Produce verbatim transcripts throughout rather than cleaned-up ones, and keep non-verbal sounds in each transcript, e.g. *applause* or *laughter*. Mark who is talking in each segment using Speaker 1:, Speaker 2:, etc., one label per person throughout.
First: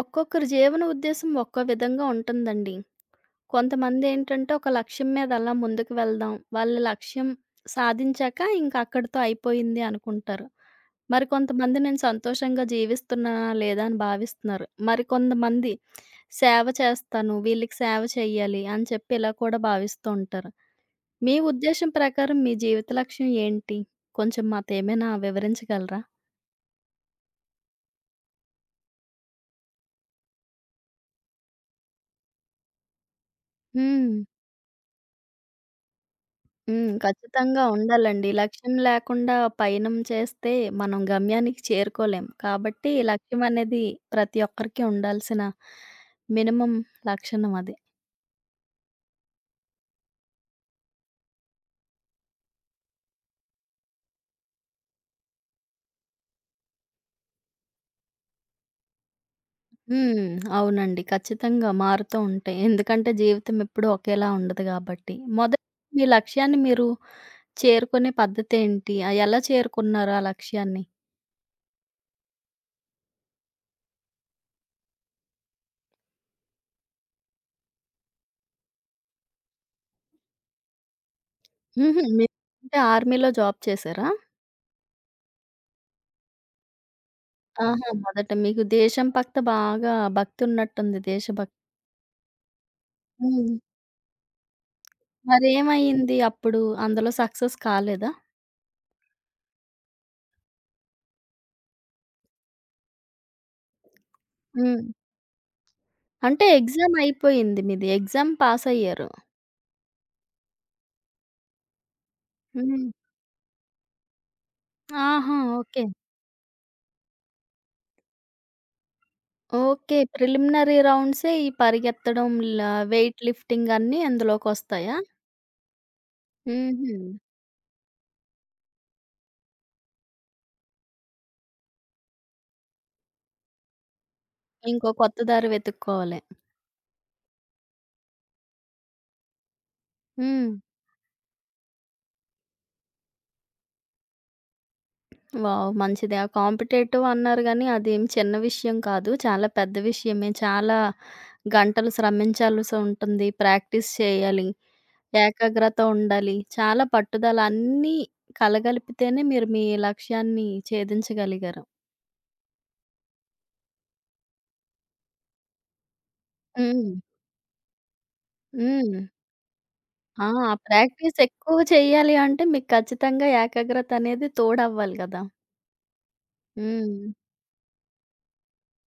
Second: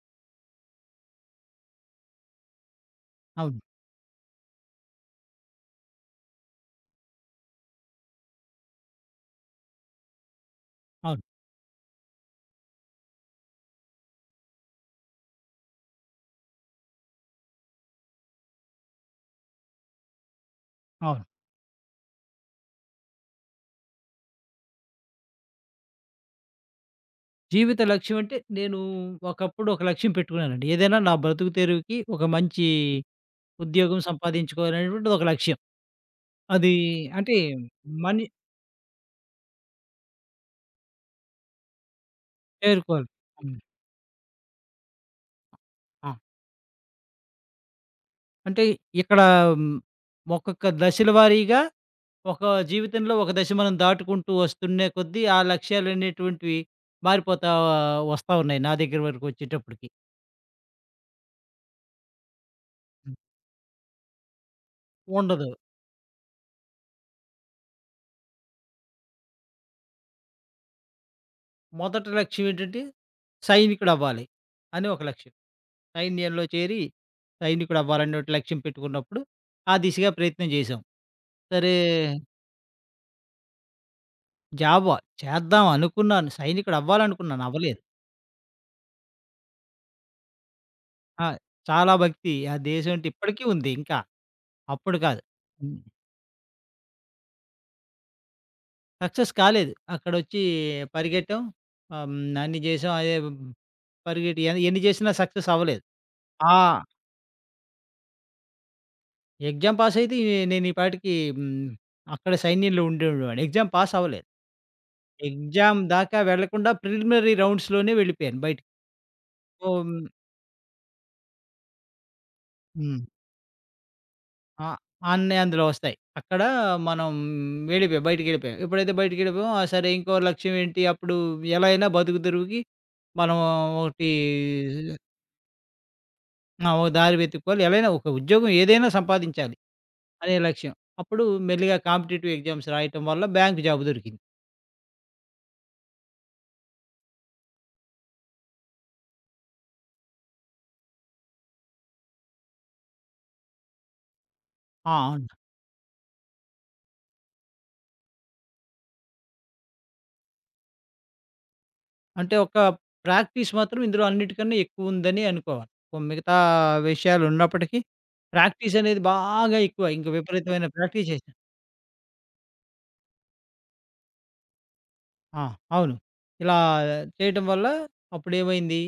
Speaker 1: ఒక్కొక్కరి జీవన ఉద్దేశం ఒక్కో విధంగా ఉంటుందండి.
Speaker 2: అవును.
Speaker 1: కొంతమంది ఏంటంటే ఒక లక్ష్యం మీద అలా ముందుకు వెళ్దాం. వాళ్ళ లక్ష్యం సాధించాక ఇంక అక్కడితో అయిపోయింది అనుకుంటారు.
Speaker 2: అవును.
Speaker 1: మరి కొంతమంది నేను సంతోషంగా జీవిస్తున్నానా లేదా అని భావిస్తున్నారు. మరికొంతమంది సేవ చేస్తాను, వీళ్ళకి సేవ చేయాలి అని చెప్పి ఇలా కూడా భావిస్తూ ఉంటారు.
Speaker 2: అవును.
Speaker 1: మీ ఉద్దేశం ప్రకారం మీ జీవిత లక్ష్యం ఏంటి? కొంచెం మాతో ఏమైనా వివరించగలరా?
Speaker 2: జీవిత లక్ష్యం అంటే నేను ఒకప్పుడు ఒక లక్ష్యం పెట్టుకున్నానండి. ఏదైనా నా బ్రతుకు తెరువుకి ఒక మంచి ఉద్యోగం
Speaker 1: హ్మ్.
Speaker 2: సంపాదించుకోవాలనేటువంటిది ఒక లక్ష్యం. అది
Speaker 1: హ్మ్.
Speaker 2: అంటే
Speaker 1: ఖచ్చితంగా
Speaker 2: మని
Speaker 1: ఉండాలండి. లక్ష్యం లేకుండా పయనం చేస్తే మనం గమ్యానికి చేరుకోలేం. కాబట్టి
Speaker 2: చేరుకోవాలి.
Speaker 1: లక్ష్యం
Speaker 2: హ్మ్.
Speaker 1: అనేది ప్రతి ఒక్కరికి ఉండాల్సిన
Speaker 2: ఆ!
Speaker 1: మినిమమ్ లక్షణం అది.
Speaker 2: అంటే ఇక్కడ హ్మ్, ఒక్కొక్క దశల వారీగా ఒక జీవితంలో ఒక దశ మనం దాటుకుంటూ వస్తున్నే కొద్దీ ఆ లక్ష్యాలనేటువంటివి మారిపోతా వస్తా ఉన్నాయి నా దగ్గర వరకు వచ్చేటప్పటికి.
Speaker 1: హ్మ్. అవునండి. ఖచ్చితంగా మారుతూ ఉంటాయి. ఎందుకంటే జీవితం ఎప్పుడూ ఒకేలా ఉండదు గాబట్టి.
Speaker 2: ఉండదు.
Speaker 1: మొదట మీ లక్ష్యాన్ని మీరు చేరుకునే పద్ధతేంటి? ఆహ్, ఎలా చేరుకున్నారు ఆ లక్ష్యాన్ని?
Speaker 2: మొదటి లక్ష్యం ఏంటంటే సైనికుడవ్వాలి అని ఒక లక్ష్యం. సైన్యంలో చేరి సైనికుడవ్వాలని ఒకటి లక్ష్యం పెట్టుకున్నప్పుడు, ఆ దిశగా ప్రయత్నం చేశాం. సరే
Speaker 1: హుహు. మీరు అంటే ఆర్మీలో జాబ్ చేశారా?
Speaker 2: జాబా చేద్దాం అనుకున్నాను. సైనికుడవ్వాలనుకున్నాను అవ్వలేదు.
Speaker 1: ఆహా! మొదట మీకు దేశం పక్త బాగా భక్తున్నట్టుంది.
Speaker 2: ఆ!
Speaker 1: దేశభక్తి.
Speaker 2: చాలా భక్తి ఆ దేశం అంటే ఇప్పటికీ
Speaker 1: హ్మ్.
Speaker 2: ఉంది ఇంకా. అప్పుడు కాదు. హ్మ్.
Speaker 1: మరేమయింది అప్పుడు? అందులో సక్సెస్ కాలేదా?
Speaker 2: సక్సెస్ కాలేదు. అక్కడొచ్చి పరిగెట్టాం. ఆహ్, హ్మ్, అన్ని చేసాం. అదే పరిగెట్టి ఎన్
Speaker 1: హ్మ్.
Speaker 2: ఎన్ని చేసినా సక్సెస్ అవ్వలేదు.
Speaker 1: అంటే
Speaker 2: ఆ!
Speaker 1: ఎగ్జామ్ అయిపోయింది మీది. ఎగ్జామ్ పాస్ అయ్యారు.
Speaker 2: ఎగ్జామ్ పాస్ అయితే ఈ- నేను ఈ పాటికి హ్మ్, అక్కడ సైన్యంలో
Speaker 1: హ్మ్.
Speaker 2: ఉండేవాడిని. ఎగ్జామ్ పాస్ అవ్వలేదు.
Speaker 1: ఆహా!
Speaker 2: Exam
Speaker 1: okay.
Speaker 2: దాకా వెళ్ళకుండా ప్రిలిమినరీ రౌండ్స్‌లోనే వెళ్ళిపోయాను బయటికి. ఓహ్!
Speaker 1: ఓకే.
Speaker 2: హ్మ్.
Speaker 1: ప్రిలిమినరీ రౌండ్సే ఈ పరిగెత్తడం, ల
Speaker 2: హ్మ్.
Speaker 1: వెయిట్ లిఫ్టింగ్ అన్నీ
Speaker 2: ఆ!
Speaker 1: అందులోకొస్తాయా?
Speaker 2: అన్నీ అందులో వస్తాయి. అక్కడ
Speaker 1: హుహు.
Speaker 2: మనం వెళ్ళిపోయాం. బయటికెళ్ళిపోయాం. ఎప్పుడైతే బయటికెళ్ళిపోయామో ఆ! సరే ఇంకో లక్ష్యం ఏంటి? అప్పుడు ఎలా అయినా బతుకు తెరువుకి మనం ఒకటి
Speaker 1: ఇంకో కొత్త దారి వెతుక్కోవాలి.
Speaker 2: ఆ! ఒక దారి వెతుక్కోవాలి. ఎలా అయినా ఒక ఉద్యోగం ఏదైనా సంపాదించాలి అనే
Speaker 1: హ్మ్.
Speaker 2: లక్ష్యం. అప్పుడు మెల్లిగా కాంపిటీటివ్ ఎగ్జామ్స్ రాయటం వల్ల బ్యాంక్ జాబ్ దొరికింది.
Speaker 1: వావ్! మంచిదే. ఆ కాంపిటేటివ్ అన్నారు గానీ, అదేం చిన్న విషయం కాదు. చాలా పెద్ద విషయమే. చాలా గంటలు శ్రమించాల్సి ఉంటుంది. ప్రాక్టీస్ చేయాలి.
Speaker 2: ఆ!
Speaker 1: ఏకాగ్రత ఉండాలి. చాలా పట్టుదల అన్నీ కలగలిపితేనే మీరు మీ లక్ష్యాన్ని ఛేదించగలిగారు.
Speaker 2: అంటే ఒక ప్రాక్టీస్ మాత్రం ఇందులో అన్నిటికన్నా ఎక్కువుందని అనుకోవాలి. ఓ మిగతా
Speaker 1: హ్మ్.
Speaker 2: విషయాలున్నప్పటికీ ప్రాక్టీస్
Speaker 1: హ్మ్.
Speaker 2: అనేది బాగా ఎక్కువ. ఇంక
Speaker 1: ఆ!
Speaker 2: విపరీతమైన ప్రాక్టీస్
Speaker 1: ప్రాక్టీస్
Speaker 2: చేశా.
Speaker 1: ఎక్కువ చేయాలి అంటే మీకు ఖచ్చితంగా ఏకాగ్రత అనేది తోడవ్వాలి గదా!
Speaker 2: ఆ! అవును. ఇలా
Speaker 1: హ్మ్.
Speaker 2: చేయటం వల్ల అప్పుడేమైంది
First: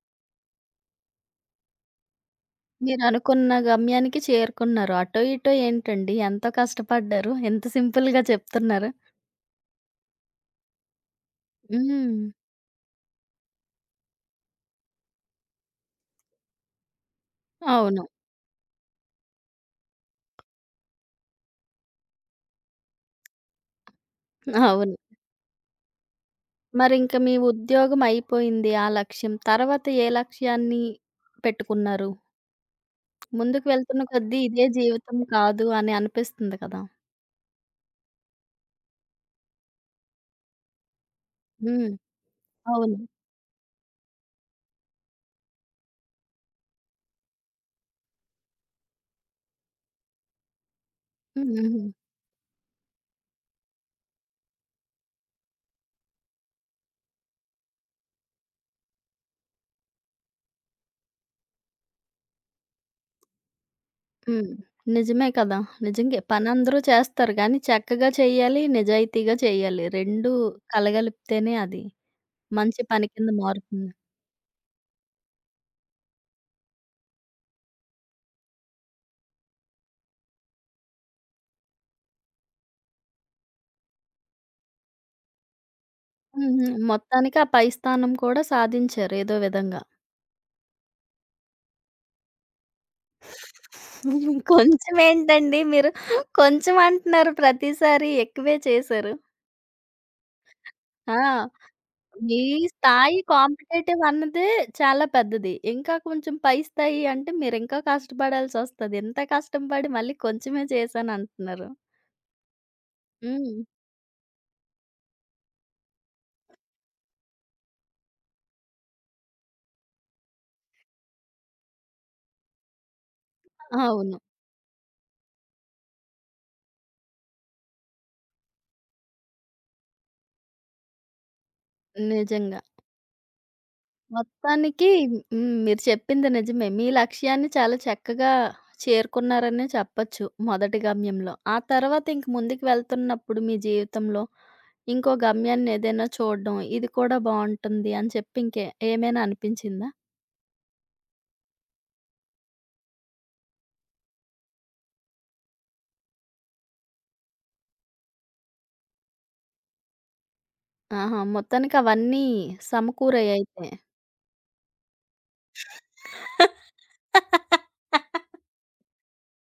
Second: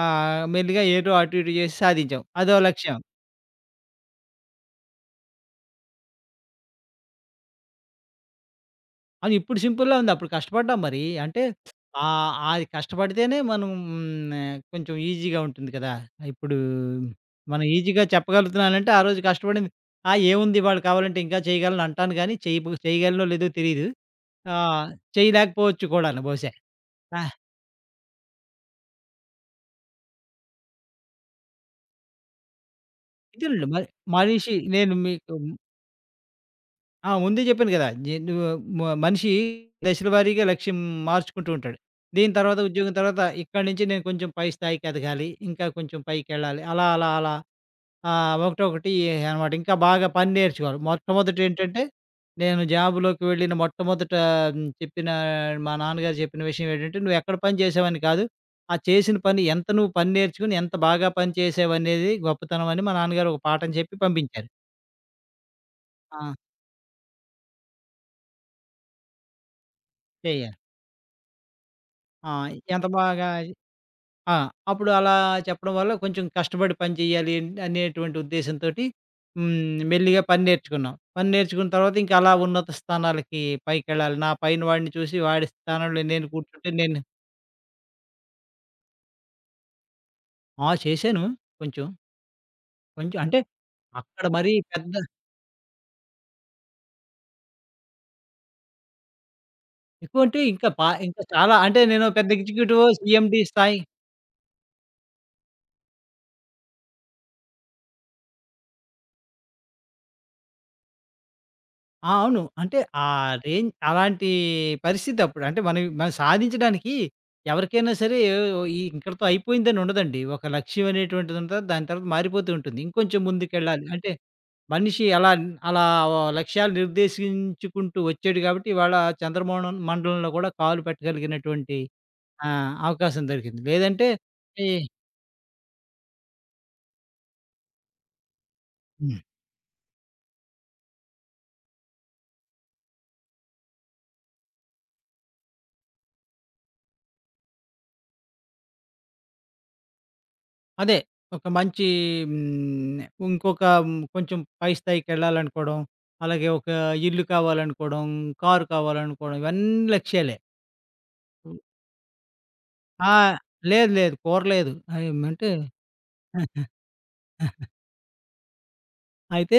Speaker 2: ఆహ్, మెల్లిగా ఏటో అటు ఇటు చేసి సాధించాం. అదో లక్ష్యం.
Speaker 1: మీరనుకున్న గమ్యానికి చేరుకున్నారు. అటో ఇటో ఏంటండి ఎంతో కష్టపడ్డారు. ఇంత సింపుల్‌గా చెప్తున్నారు.
Speaker 2: అది ఇప్పుడు సింపుల్‌లా ఉంది. అప్పుడు కష్టపడ్డాం మరి. అంటే
Speaker 1: హ్మ్.
Speaker 2: ఆహ్, అది కష్టపడితేనే మనం ఆహ్, కొంచెం ఈజీగా ఉంటుంది కదా! ఇప్పుడు మనం
Speaker 1: అవును.
Speaker 2: ఈజీగా చెప్పగలుగుతున్నానంటే ఆ రోజు కష్టపడింది. ఆ! ఏముంది ఇవాళ కావాలంటే ఇంకా చేయగలను అంటాను గానీ చేయ చేయగలనో లేదో తెలీదు. ఆహ్,
Speaker 1: అవును.
Speaker 2: చేయలేకపోవచ్చు కూడాను బహుశా.
Speaker 1: మరింక
Speaker 2: ఆ!
Speaker 1: మీ ఉద్యోగం అయిపోయింది ఆ లక్ష్యం. తర్వాత ఏ లక్ష్యాన్ని పెట్టుకున్నారు? ముందుకు
Speaker 2: ఇదేనండి మరి
Speaker 1: వెళ్తున్న కొద్దీ
Speaker 2: మనిషి
Speaker 1: ఇదే
Speaker 2: నేను
Speaker 1: జీవితం
Speaker 2: మీకు
Speaker 1: కాదు అని అనిపిస్తుంది కదా!
Speaker 2: ఆ! ముందే చెప్పాను గదా! నేను మ మనిషి దశల వారీగా లక్ష్యం మార్చుకుంటూ ఉంటాడు.
Speaker 1: హ్మ్.
Speaker 2: దీని తర్వాత ఉద్యోగం
Speaker 1: అవును.
Speaker 2: తర్వాత ఇక్కడి నుంచి నేను కొంచెం పై స్థాయికి ఎదగాలి. ఇంకా కొంచెం పైకెళ్ళాలి. అలా అలా అలా ఆహ్, ఒకటొకటి అనమాట. ఇంకా బాగా పని నేర్చుకోవాలి. మొట్టమొదట
Speaker 1: హ్మ్. హుహు.
Speaker 2: ఏంటంటే నేను జాబ్‌లోకి వెళ్ళిన మొట్టమొదట హ్మ్, చెప్పిన మా నాన్నగారు చెప్పిన విషయం ఏంటంటే, "నువ్వెక్కడ పని చేసావని కాదు, ఆ చేసిన పని ఎంత నువ్వు పని నేర్చుకొని ఎంత బాగా పని చేసావనేది గొప్పతనం" అని మా నాన్నగారు ఒక పాఠం చెప్పి పంపించారు.
Speaker 1: హ్మ్. నిజమే కదా! నిజంగే.
Speaker 2: ఆ!
Speaker 1: పనందరూ చేస్తారు గానీ, చక్కగా చెయ్యాలి, నిజాయితీగా చెయ్యాలి. రెండూ
Speaker 2: చేయాలి.
Speaker 1: కలగలిపితేనే అది
Speaker 2: ఆ!
Speaker 1: మంచి
Speaker 2: ఎంత
Speaker 1: పని కింద
Speaker 2: బాగా
Speaker 1: మారుతుంది.
Speaker 2: ఆ! అప్పుడు అలా చెప్పడం వల్ల కొంచెం కష్టపడి పని చేయాలి అనేటువంటి ఉద్దేశంతోటి హ్మ్. మెల్లిగా పని నేర్చుకున్నాం. పని నేర్చుకున్న తర్వాత ఇంకా అలా ఉన్నత స్థానాలకి పైకెళ్ళాలి. నా పైన వాడిని చూసి వాడి స్థానంలో నేను
Speaker 1: హుహు.
Speaker 2: కూర్చుంటే నేను
Speaker 1: మొత్తానికి ఆ పై స్థానం కూడా సాధించారు ఏదో విధంగా.
Speaker 2: ఆ! చేశాను కొంచెం. కొంచెం అంటే అక్కడ మరీ
Speaker 1: కొంచెం
Speaker 2: పెద్ద
Speaker 1: ఏంటండి మీరు కొంచెం అంటున్నారు ప్రతిసారి ఎక్కువే చేశారు.
Speaker 2: ఎక్కువంటే ఇంకా పా
Speaker 1: ఆ!
Speaker 2: ఇంకా చాలా అంటే నేను పెద్ద
Speaker 1: మీ
Speaker 2: ఎగ్జిక్యూటివ్,
Speaker 1: స్థాయి
Speaker 2: సీఎండీ స్థాయి
Speaker 1: కాంపిటేటివ్ అన్నదే చాలా పెద్దది. ఇంకా కొంచెం పై స్థాయి అంటే మీరింకా కష్టపడాల్సొస్తది. ఇంత కష్టం పడి మళ్ళీ కొంచెమే చేశానంటున్నారు.
Speaker 2: ఆ! అవును. అంటే ఆ
Speaker 1: హ్మ్.
Speaker 2: రేంజ్ అలాంటి పరిస్థితప్పుడు. అంటే మనం మనం సాధించడానికి ఎవరికైనా సరే ఓ- ఈ ఇక్కడితో అయిపోయిందని ఉండదండి. ఒక లక్ష్యం అనేటువంటిది ఉంటది. దాని తర్వాత మారిపోతూ ఉంటుంది. ఇంకొంచెం ముందుకెళ్ళాలి. అంటే
Speaker 1: అవును.
Speaker 2: మనిషి అలా అలా ఓ లక్ష్యాలు నిర్దేశించుకుంటూ వచ్చాడు కాబట్టి ఇవాళ చంద్రమోహనం మండలంలో కూడా కాలు పెట్టగలిగినటువంటి
Speaker 1: నిజంగా.
Speaker 2: ఆహ్, అవకాశం దొరికింది. లేదంటే ఈ
Speaker 1: మొత్తానికి హ్మ్. మీరు చెప్పింది నిజమే. మీ లక్ష్యాన్ని చాలా చక్కగా చేరుకున్నారనే చెప్పొచ్చు మొదటి గమ్యంలో. ఆ తర్వాత ఇంక ముందుకు వెళ్తున్నప్పుడు మీ జీవితంలో ఇంకో గమ్యాన్నేదైనా చూడడం, ఇది కూడా బావుంటుంది అని చెప్పి ఇంకే ఏమైనా అనిపించిందా?
Speaker 2: అదే. ఒక మంచి హ్మ్. ఇంకొక హ్మ్. కొంచెం పై స్థాయికెళ్ళాలనుకోవడం, అలాగే ఒక ఇల్లు కావాలనుకోవడం, కారు కావాలనుకోవడం ఇవన్నీ లక్ష్యాలే.
Speaker 1: ఆహా!
Speaker 2: హ్మ్.
Speaker 1: మొత్తానికవన్నీ
Speaker 2: ఆ!
Speaker 1: సమకూరాయయితే.
Speaker 2: లేదు లేదు. కోరలేదు. ఏమంటే *laughs* అయితే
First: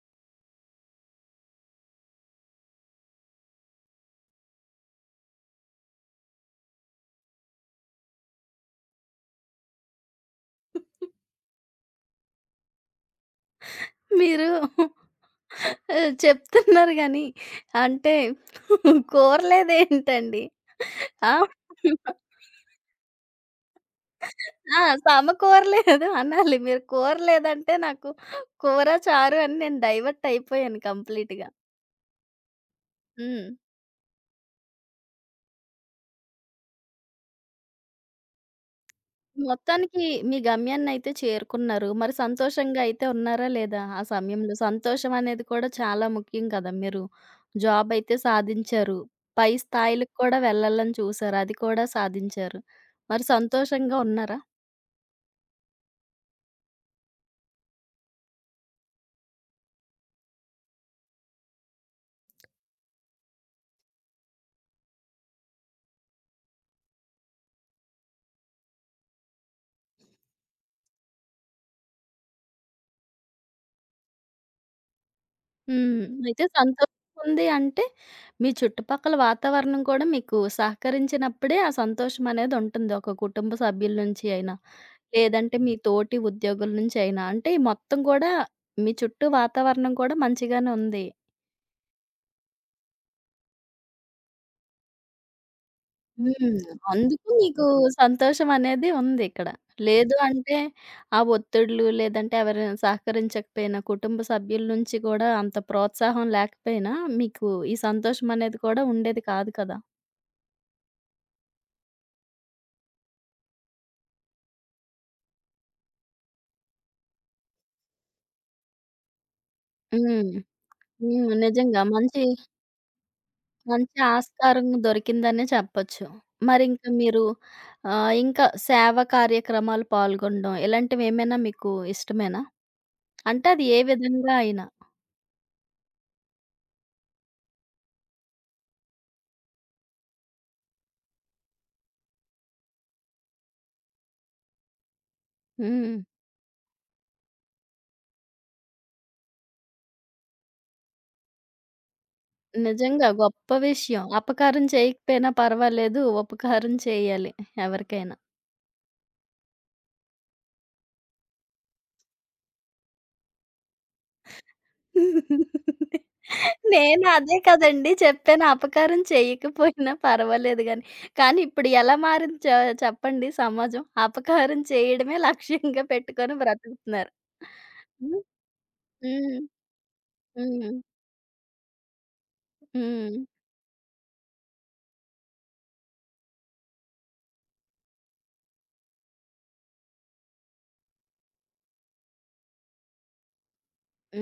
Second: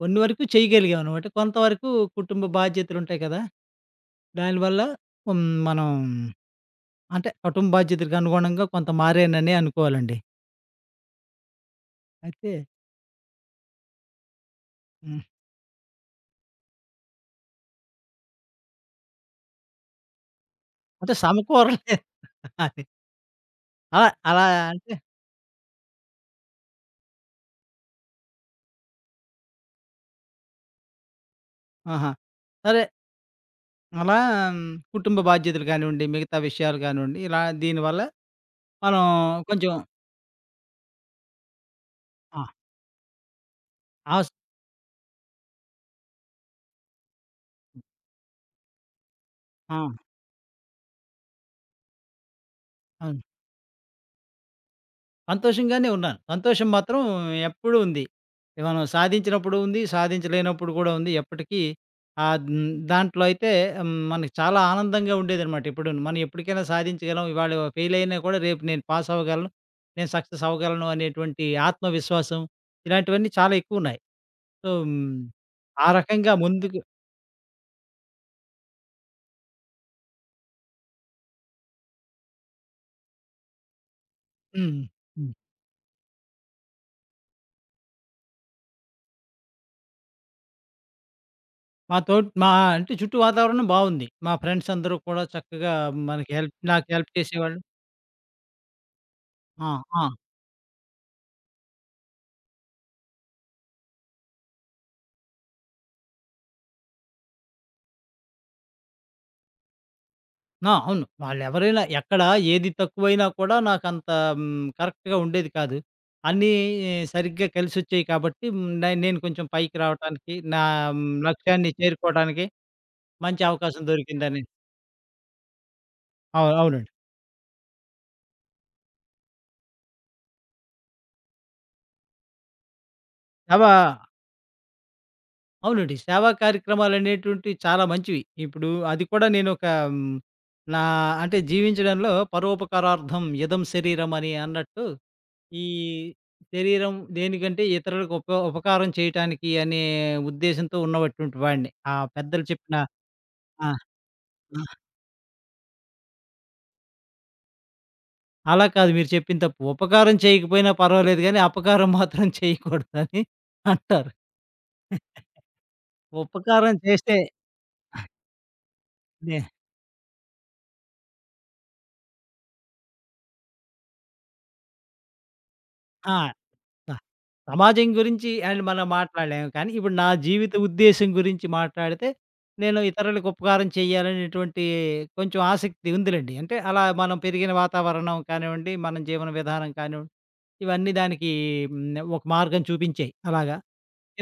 Speaker 2: కొన్ని వరకు చేయగలిగామనమాట. కొంతవరకు కుటుంబ బాధ్యతలుంటాయి కదా! దానివల్ల హ్మ్. మనం అంటే కుటుంబ బాధ్యతలకు అనుగుణంగా కొంత మారాననే అనుకోవాలండి. అయితే
Speaker 1: మీరు
Speaker 2: హ్మ్.
Speaker 1: ఆహ్, చెప్తున్నారు గానీ, అంటే కూరలేదేంటండి?
Speaker 2: అంటే
Speaker 1: ఆ!
Speaker 2: సమకూరలేదు. *laughs* అది. అలా అలా
Speaker 1: ఆ!
Speaker 2: అంటే
Speaker 1: సమకూరలేదు అనాలి. మీరు కూర లేదంటే నాకు కూర, చారు అని నేను డైవర్ట్ అయిపోయాను కంప్లీట్‌గా.
Speaker 2: ఆహా! సరే
Speaker 1: హ్మ్.
Speaker 2: అలా హ్మ్, కుటుంబ బాధ్యతలు కానివ్వండి, మిగతా విషయాలు కానివ్వండి, ఇలా దీనివల్ల మనం కొంచెం
Speaker 1: మొత్తానికి మీ గమ్యాన్నయితే చేరుకున్నారు. మరి
Speaker 2: ఆ!
Speaker 1: సంతోషంగా అయితే ఉన్నారా లేదా? ఆ
Speaker 2: ఆస్
Speaker 1: సమయంలో సంతోషం అనేది కూడా చాలా ముఖ్యం కదా! మీరు జాబ్ అయితే సాధించారు. పై
Speaker 2: ఆ!
Speaker 1: స్థాయిలకు కూడా వెళ్ళాలని చూసారు. అది కూడా సాధించారు.
Speaker 2: అవును.
Speaker 1: మరి సంతోషంగా ఉన్నారా?
Speaker 2: సంతోషంగానే ఉన్నాను. సంతోషం మాత్రం ఎప్పుడూ ఉంది. మనం సాధించినప్పుడు ఉంది, సాధించలేనప్పుడు కూడా ఉంది. ఎప్పటికీ ఆహ్, హ్మ్, దాంట్లో అయితే హ్మ్, మనకి చాలా ఆనందంగా ఉండేదనమాట ఎప్పుడూను. మనం ఎప్పటికైనా సాధించగలం. ఇవాళ ఫెయిల్ అయినా కూడా రేపు నేను పాస్ అవ్వగలను, నేను సక్సెస్ అవ్వగలను అనేటువంటి ఆత్మవిశ్వాసం ఇలాంటివన్నీ చాలా ఎక్కువున్నాయి. సో, హ్మ్, ఆ
Speaker 1: హ్మ్.
Speaker 2: రకంగా
Speaker 1: అయితే
Speaker 2: ముందుకు
Speaker 1: సంతోషం ఉంది అంటే మీ చుట్టుపక్కల వాతావరణం కూడా మీకు సహకరించినప్పుడే ఆ సంతోషం అనేది ఉంటుంది. ఒక కుటుంబ సభ్యుల నుంచి అయినా.
Speaker 2: హ్మ్. హ్మ్.
Speaker 1: లేదంటే మీ తోటి ఉద్యోగుల నుంచి అయినా? అంటే మొత్తం గూడా మీ చుట్టూ వాతావరణం కూడా మంచిగానే ఉంది.
Speaker 2: మా తోటి మా అంటే చుట్టూ వాతావరణం బావుంది. మా ఫ్రెండ్స్ అందరూ కూడా చక్కగా మనకి హెల్ప్
Speaker 1: హ్మ్.
Speaker 2: నాకు హెల్ప్
Speaker 1: అందుకు
Speaker 2: చేసేవాళ్ళు.
Speaker 1: మీకు సంతోషం అనేది ఉంది ఇక్కడ.
Speaker 2: ఆ! ఆ!
Speaker 1: లేదు అంటే ఆ ఒత్తిడులు లేదంటే ఎవరైనా సహకరించకపోయినా, కుటుంబ సభ్యుల నుంచి కూడా అంత ప్రోత్సాహం లేకపోయినా మీకు ఈ సంతోషం అనేది కూడా ఉండేది కాదు కదా!
Speaker 2: ఆ! అవును. వాళ్ళెవరైనా ఎక్కడ ఏది తక్కువైనా కూడా నాకంత హ్మ్, కరెక్ట్‌గా ఉండేది కాదు. అన్నీ సరిగ్గా కలిసొచ్చాయి కాబట్టి హ్మ్, నే నేను కొంచెం పైకి
Speaker 1: హ్మ్.
Speaker 2: రావటానికి, నా
Speaker 1: హ్మ్.
Speaker 2: లక్ష్యాన్ని
Speaker 1: నిజంగా మంచి
Speaker 2: చేరుకోవడానికి మంచి అవకాశం
Speaker 1: మంచి
Speaker 2: దొరికిందని
Speaker 1: ఆస్కారం దొరికిందనే చెప్పొచ్చు.
Speaker 2: అవును.
Speaker 1: మరింక
Speaker 2: అవునండి.
Speaker 1: మీరు ఆహ్, ఇంకా సేవా కార్యక్రమాలు పాల్గొనడం ఇలాంటివేమైనా మీకు ఇష్టమేనా? అంటే
Speaker 2: అవ
Speaker 1: అది ఏ విధంగా అయినా.
Speaker 2: అవునండి. సేవా కార్యక్రమాలనేటువంటివి చాలా మంచివి. ఇప్పుడు అది కూడా నేనొక హ్మ్, నా అంటే జీవించడంలో పరోపకారార్థం ఇదం శరీరం అని అన్నట్టు, ఈ
Speaker 1: హ్మ్.
Speaker 2: శరీరం దేనికంటే ఇతరులకు ఉప ఉపకారం చేయటానికి అనే ఉద్దేశంతో ఉన్నటువంటి వాడిని. ఆ పెద్దలు చెప్పిన
Speaker 1: నిజంగా గొప్ప
Speaker 2: ఆ!
Speaker 1: విషయం.
Speaker 2: ఆ!
Speaker 1: అపకారం చేయకపోయినా పర్వాలేదు, ఉపకారం చేయాలి ఎవరికైనా.
Speaker 2: అలా కాదు మీరు చెప్పింది తప్పు. ఉపకారం చేయకపోయినా పర్వాలేదు గానీ, అపకారం మాత్రం చేయకూడదని అంటారు. ఉపకారం
Speaker 1: నేను
Speaker 2: చేస్తే
Speaker 1: అదే కదండీ చెప్పాను. అపకారం
Speaker 2: నే
Speaker 1: చెయ్యకపోయినా పర్వాలేదు గాని. కానీ ఇప్పుడు ఎలా మారింది చె చెప్పండి సమాజం. అపకారం చేయడమే లక్ష్యంగా
Speaker 2: ఆ!
Speaker 1: పెట్టుకొని
Speaker 2: ఆ!
Speaker 1: బ్రతుకుతున్నారు.
Speaker 2: సమాజం
Speaker 1: హ్మ్.
Speaker 2: గురించి అండ్ మనం
Speaker 1: హ్మ్.
Speaker 2: మాట్లాడలేము. కానీ ఇప్పుడు నా జీవిత
Speaker 1: హ్మ్.
Speaker 2: ఉద్దేశ్యం గురించి మాట్లాడితే, నేను
Speaker 1: హ్మ్.
Speaker 2: ఇతరులకు ఉపకారం చేయాలనేటువంటి కొంచెం ఆసక్తి ఉందిలెండి. అంటే అలా మనం పెరిగిన వాతావరణం కానివ్వండి, మన జీవన విధానం కానివ్వండి, ఇవన్నీ దానికి హ్మ్, ఒక మార్గం చూపించాయి. అలాగా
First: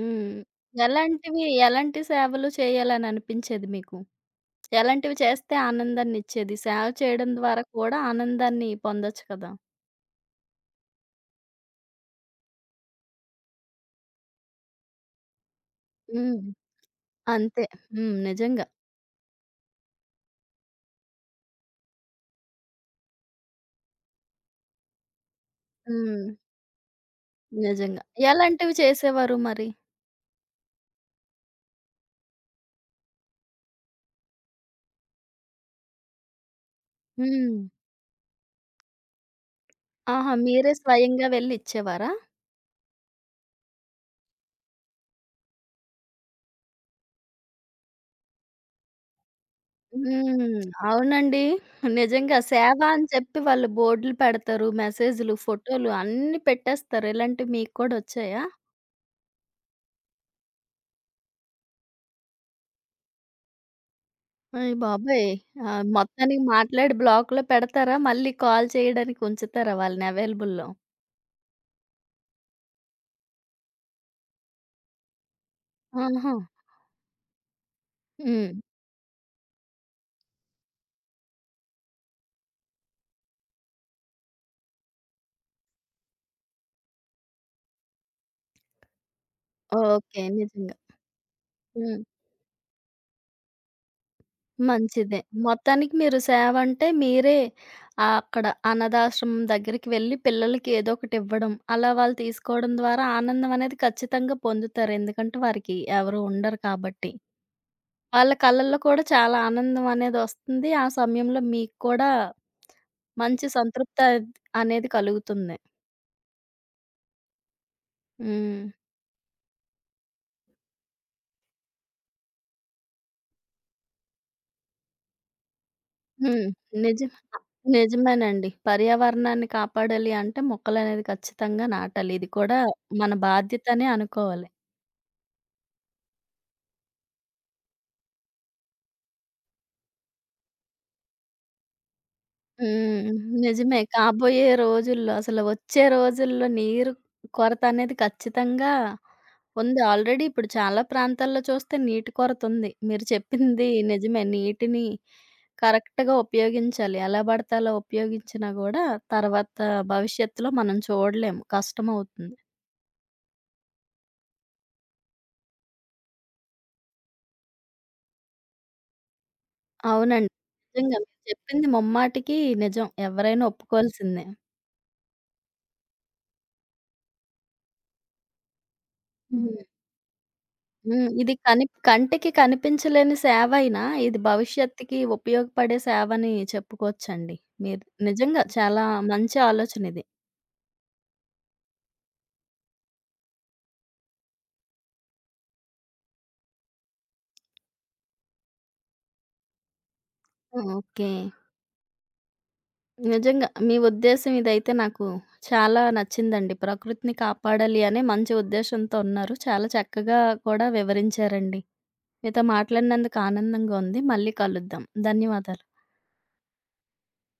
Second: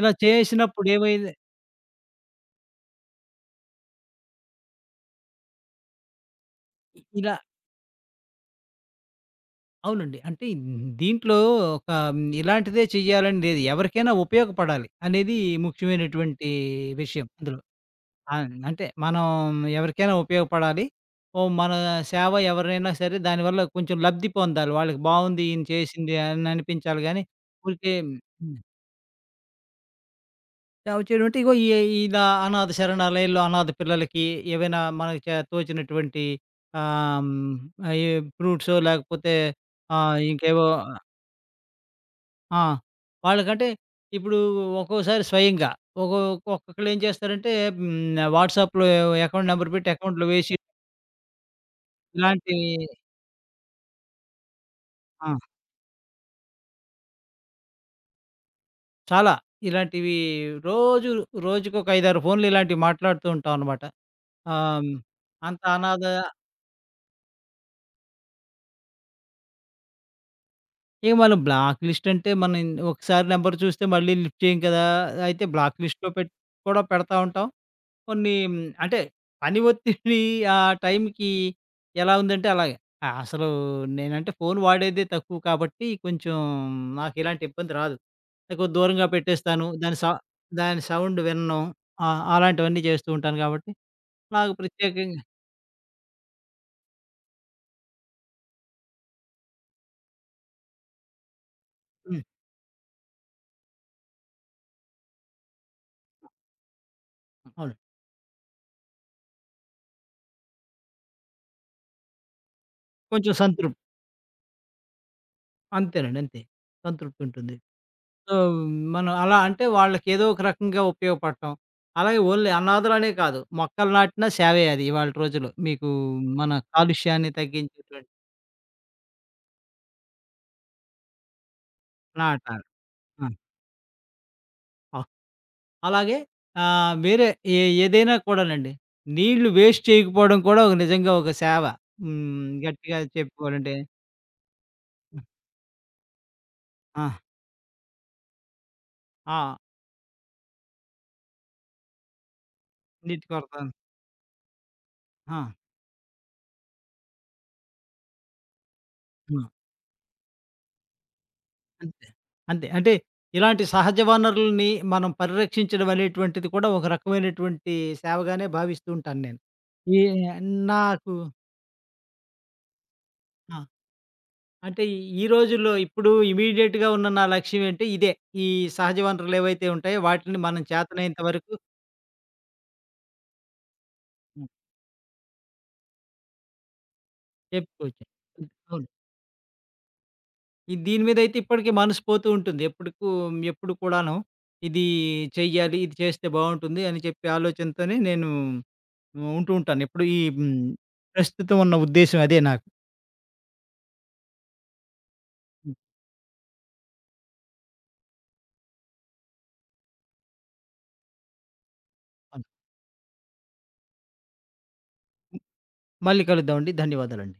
Speaker 2: ఇలా చేసినప్పుడు ఏమైంది
Speaker 1: ఎలాంటివి, ఎలాంటి సేవలు చేయాలననిపించేది మీకు? ఎలాంటివి చేస్తే ఆనందాన్నిచ్చేది? సేవ చేయడం
Speaker 2: ఇలా
Speaker 1: ద్వారా కూడా ఆనందాన్ని పొందొచ్చు కదా!
Speaker 2: అవునండి. అంటే దీంట్లో ఒక మ్, ఇలాంటిదే చేయాలని లేదు. ఎవరికైనా ఉపయోగపడాలి అనేది
Speaker 1: హ్మ్.
Speaker 2: ముఖ్యమైనటువంటి విషయం అందులో.
Speaker 1: అంతే. హ్మ్.
Speaker 2: ఆ!
Speaker 1: నిజంగా.
Speaker 2: అంటే మనం ఎవరికైనా ఉపయోగపడాలి. ఓహ్! మన సేవ ఎవరైనా సరే దానివల్ల కొంచెం లబ్ధి పొందాలి. వాళ్ళకి బావుంది ఈయన చేసింది
Speaker 1: హ్మ్.
Speaker 2: అని అనిపించాలి గానీ, ఊరికే
Speaker 1: నిజంగా.
Speaker 2: హ్మ్.
Speaker 1: ఎలాంటివి చేసేవారు మరి?
Speaker 2: సేవ చేయడం అంటే ఇగో ఈ ఇలా అనాథ శరణాలయంలో అనాథ పిల్లలకి ఏవైనా మనకి చే తోచినటువంటి ఆహ్,
Speaker 1: హ్మ్.
Speaker 2: హ్మ్, ఈ ఫ్రూట్సో లేకపోతే ఆహ్,
Speaker 1: ఆహా!
Speaker 2: ఇంకేవో
Speaker 1: మీరే స్వయంగా వెళ్లి ఇచ్చేవారా?
Speaker 2: ఆ! వాళ్ళకంటే ఇప్పుడు ఒక్కోసారి స్వయంగా ఒక్కొ ఒక్కొక్కళ్ళు ఏం చేస్తారంటే హ్మ్, వాట్సాప్‌లో అకౌంట్ నంబర్ పెట్టి అకౌంట్‌లో వేసి
Speaker 1: హ్మ్. అవునండి. నిజంగా
Speaker 2: ఇలాంటివి
Speaker 1: సేవ అని చెప్పి వాళ్ళు బోర్డులు పెడతారు.
Speaker 2: ఆ!
Speaker 1: మెసేజులు, ఫోటోలు అన్నీ పెట్టేస్తారు. ఇలాంటివి మీకు కూడా వచ్చాయా?
Speaker 2: చాలా. ఇలాంటివి రోజు రోజుకొక ఐదు, ఆరు ఫోన్‌లు ఇలాంటివి మాట్లాడుతూ ఉంటాం అనమాట.
Speaker 1: అయ్
Speaker 2: ఆహ్, హ్మ్,
Speaker 1: బాబోయ్!
Speaker 2: అంత
Speaker 1: ఆ!
Speaker 2: అనాథ
Speaker 1: మొత్తానికి మాట్లాడి బ్లాక్‌లో పెడతారా? మళ్ళీ కాల్ చేయడానికి ఉంచుతారా వాళ్ళని అవైలబుల్‌లో?
Speaker 2: ఇక మనం బ్లాక్ లిస్ట్ అంటే మనం ఇన్- ఒకసారి నంబర్ చూస్తే మళ్ళీ లిఫ్ట్ చేయం కదా! అయితే బ్లాక్ లిస్ట్‌లో
Speaker 1: ఆహా!
Speaker 2: పెట్టి కూడా పెడతా ఉంటాం. కొన్ని
Speaker 1: హ్మ్.
Speaker 2: హ్మ్, అంటే పని ఒత్తిడి ఆ టైంకి ఎలా ఉందంటే అలాగే. ఆ! అసలు నేనంటే ఫోను వాడేదే తక్కువ కాబట్టి కొంచెం నాకిలాంటి ఇబ్బంది రాదు. ఎక్కువ దూరంగా పెట్టేస్తాను. దాని సౌ
Speaker 1: ఓకే. నిజంగా.
Speaker 2: దాని సౌండ్ వినను.
Speaker 1: హ్మ్.
Speaker 2: ఆ! అలాంటివన్నీ చేస్తూ ఉంటాను కాబట్టి నాకు
Speaker 1: మంచిదే.
Speaker 2: ప్రత్యేకంగా
Speaker 1: మొత్తానికి మీరు సేవంటే మీరే ఆహ్, అక్కడ అనాథాశ్రమం దగ్గరికి వెళ్లి పిల్లలకి ఏదో ఒకటివ్వడం, అలా వాళ్ళు
Speaker 2: హ్మ్.
Speaker 1: తీసుకోవడం ద్వారా ఆనందం అనేది ఖచ్చితంగా పొందుతారు. ఎందుకంటే వారికి ఎవరు ఉండరు కాబట్టి.
Speaker 2: అవును.
Speaker 1: వాళ్ళ కళ్ళల్లో కూడా చాలా ఆనందం అనేదొస్తుంది. ఆ సమయంలో మీకు కూడా
Speaker 2: కొంచెం
Speaker 1: మంచి
Speaker 2: సంతృప్తి.
Speaker 1: సంతృప్తి అద్ అనేది కలుగుతుంది.
Speaker 2: అంతేనండి అంతే. సంతృప్తి ఉంటుంది. సో,
Speaker 1: హ్మ్.
Speaker 2: మనం అలా అంటే వాళ్ళకేదో ఒక రకంగా ఉపయోగపడటం. అలాగే ఓన్లీ అనాథలనే కాదు. మొక్కలు నాటినా సేవే అది ఇవాళటి రోజుల్లో. మీకు
Speaker 1: హ్మ్.
Speaker 2: మన
Speaker 1: నిజం
Speaker 2: కాలుష్యాన్ని తగ్గించేటువంటి
Speaker 1: నిజమేనండి. పర్యావరణాన్ని కాపాడాలి అంటే మొక్కలనేది ఖచ్చితంగా నాటాలి. ఇది కూడా
Speaker 2: నాటాలి.
Speaker 1: మన
Speaker 2: ఆ!
Speaker 1: బాధ్యతనే అనుకోవాలి.
Speaker 2: అవ్ అలాగే ఆహ్, వేరే ఏ ఏదైనా కూడానండి. నీళ్లు వేస్ట్ చేయకపోవడం కూడా ఒక నిజంగా ఒక సేవ. హ్మ్. గట్టిగా
Speaker 1: హ్మ్.
Speaker 2: చెప్పుకోవాలంటే.
Speaker 1: నిజమే. కాబోయే రోజుల్లో అసలు వచ్చే రోజుల్లో నీరు
Speaker 2: ఆ!
Speaker 1: కొరత అనేది ఖచ్చితంగా
Speaker 2: ఆ!
Speaker 1: ఉంది. ఆల్రెడీ ఇప్పుడు చాలా ప్రాంతాల్లో చూస్తే నీటి కొరత ఉంది. మీరు
Speaker 2: నీటి కొరత.
Speaker 1: చెప్పింది నిజమే. నీటిని
Speaker 2: ఆ!
Speaker 1: కరెక్ట్‌గా ఉపయోగించాలి. ఎలా పడితే అలా ఉపయోగించినా గూడా
Speaker 2: ఆ!
Speaker 1: తర్వాత భవిష్యత్తులో మనం చూడలేము.
Speaker 2: అంతే.
Speaker 1: కష్టమవుతుంది.
Speaker 2: అంతే. అంటే ఇలాంటి సహజ వనరుల్ని మనం పరిరక్షించడం అనేటువంటిది కూడా ఒక రకమైనటువంటి సేవగానే భావిస్తూ ఉంటాను నేను. ఈ
Speaker 1: అవునండి. నిజంగా
Speaker 2: నాకు
Speaker 1: మీరు చెప్పింది ముమ్మాటికి నిజం. ఎవరైనా
Speaker 2: ఆ!
Speaker 1: ఒప్పుకోవాల్సిందే.
Speaker 2: అంటే ఈ ఈ రోజుల్లో ఇప్పుడు ఇమ్మీడియేట్‌గా ఉన్న నా లక్ష్యం ఏంటి ఇదే. ఈ సహజ వనరులు
Speaker 1: హ్మ్.
Speaker 2: ఏవైతే ఉంటాయో వాటిని మనం
Speaker 1: హ్మ్.
Speaker 2: చేతనైనంత
Speaker 1: ఇది
Speaker 2: వరకు
Speaker 1: కని కంటికి కనిపించలేని సేవైనా, ఇది
Speaker 2: హ్మ్.
Speaker 1: భవిష్యత్తుకి ఉపయోగపడే సేవని చెప్పుకోవచ్చండి. మీరు
Speaker 2: చెప్పుకోవచ్చు.
Speaker 1: నిజంగా
Speaker 2: హ్మ్.
Speaker 1: చాలా
Speaker 2: అవును.
Speaker 1: మంచి ఆలోచన ఇది.
Speaker 2: ఈ దీని మీదయితే ఇప్పటికి మనసు పోతూ ఉంటుంది. ఎప్పుడుకు ఎప్పుడు కూడాను ఇది చెయ్యాలి, ఇది చేస్తే బావుంటుంది అని చెప్పి ఆలోచనతోనే నేను ఉంటూ ఉంటాను. ఎప్పుడు ఈ హ్మ్.
Speaker 1: ఓకే.
Speaker 2: ప్రస్తుతం ఉన్న ఉద్దేశ్యం అదే నాకు.
Speaker 1: నిజంగా మీ ఉద్దేశ్యం ఇదైతే నాకు
Speaker 2: హ్మ్.
Speaker 1: చాలా నచ్చిందండి. ప్రకృతిని కాపాడాలి అనే మంచి ఉద్దేశంతో ఉన్నారు. చాలా చక్కగా కూడా వివరించారండి. మీతో మాట్లాడినందుకు ఆనందంగా ఉంది. మళ్ళీ కలుద్దాం. ధన్యవాదాలు.
Speaker 2: మళ్ళీ కలుద్దామండి. ధన్యవాదాలండి.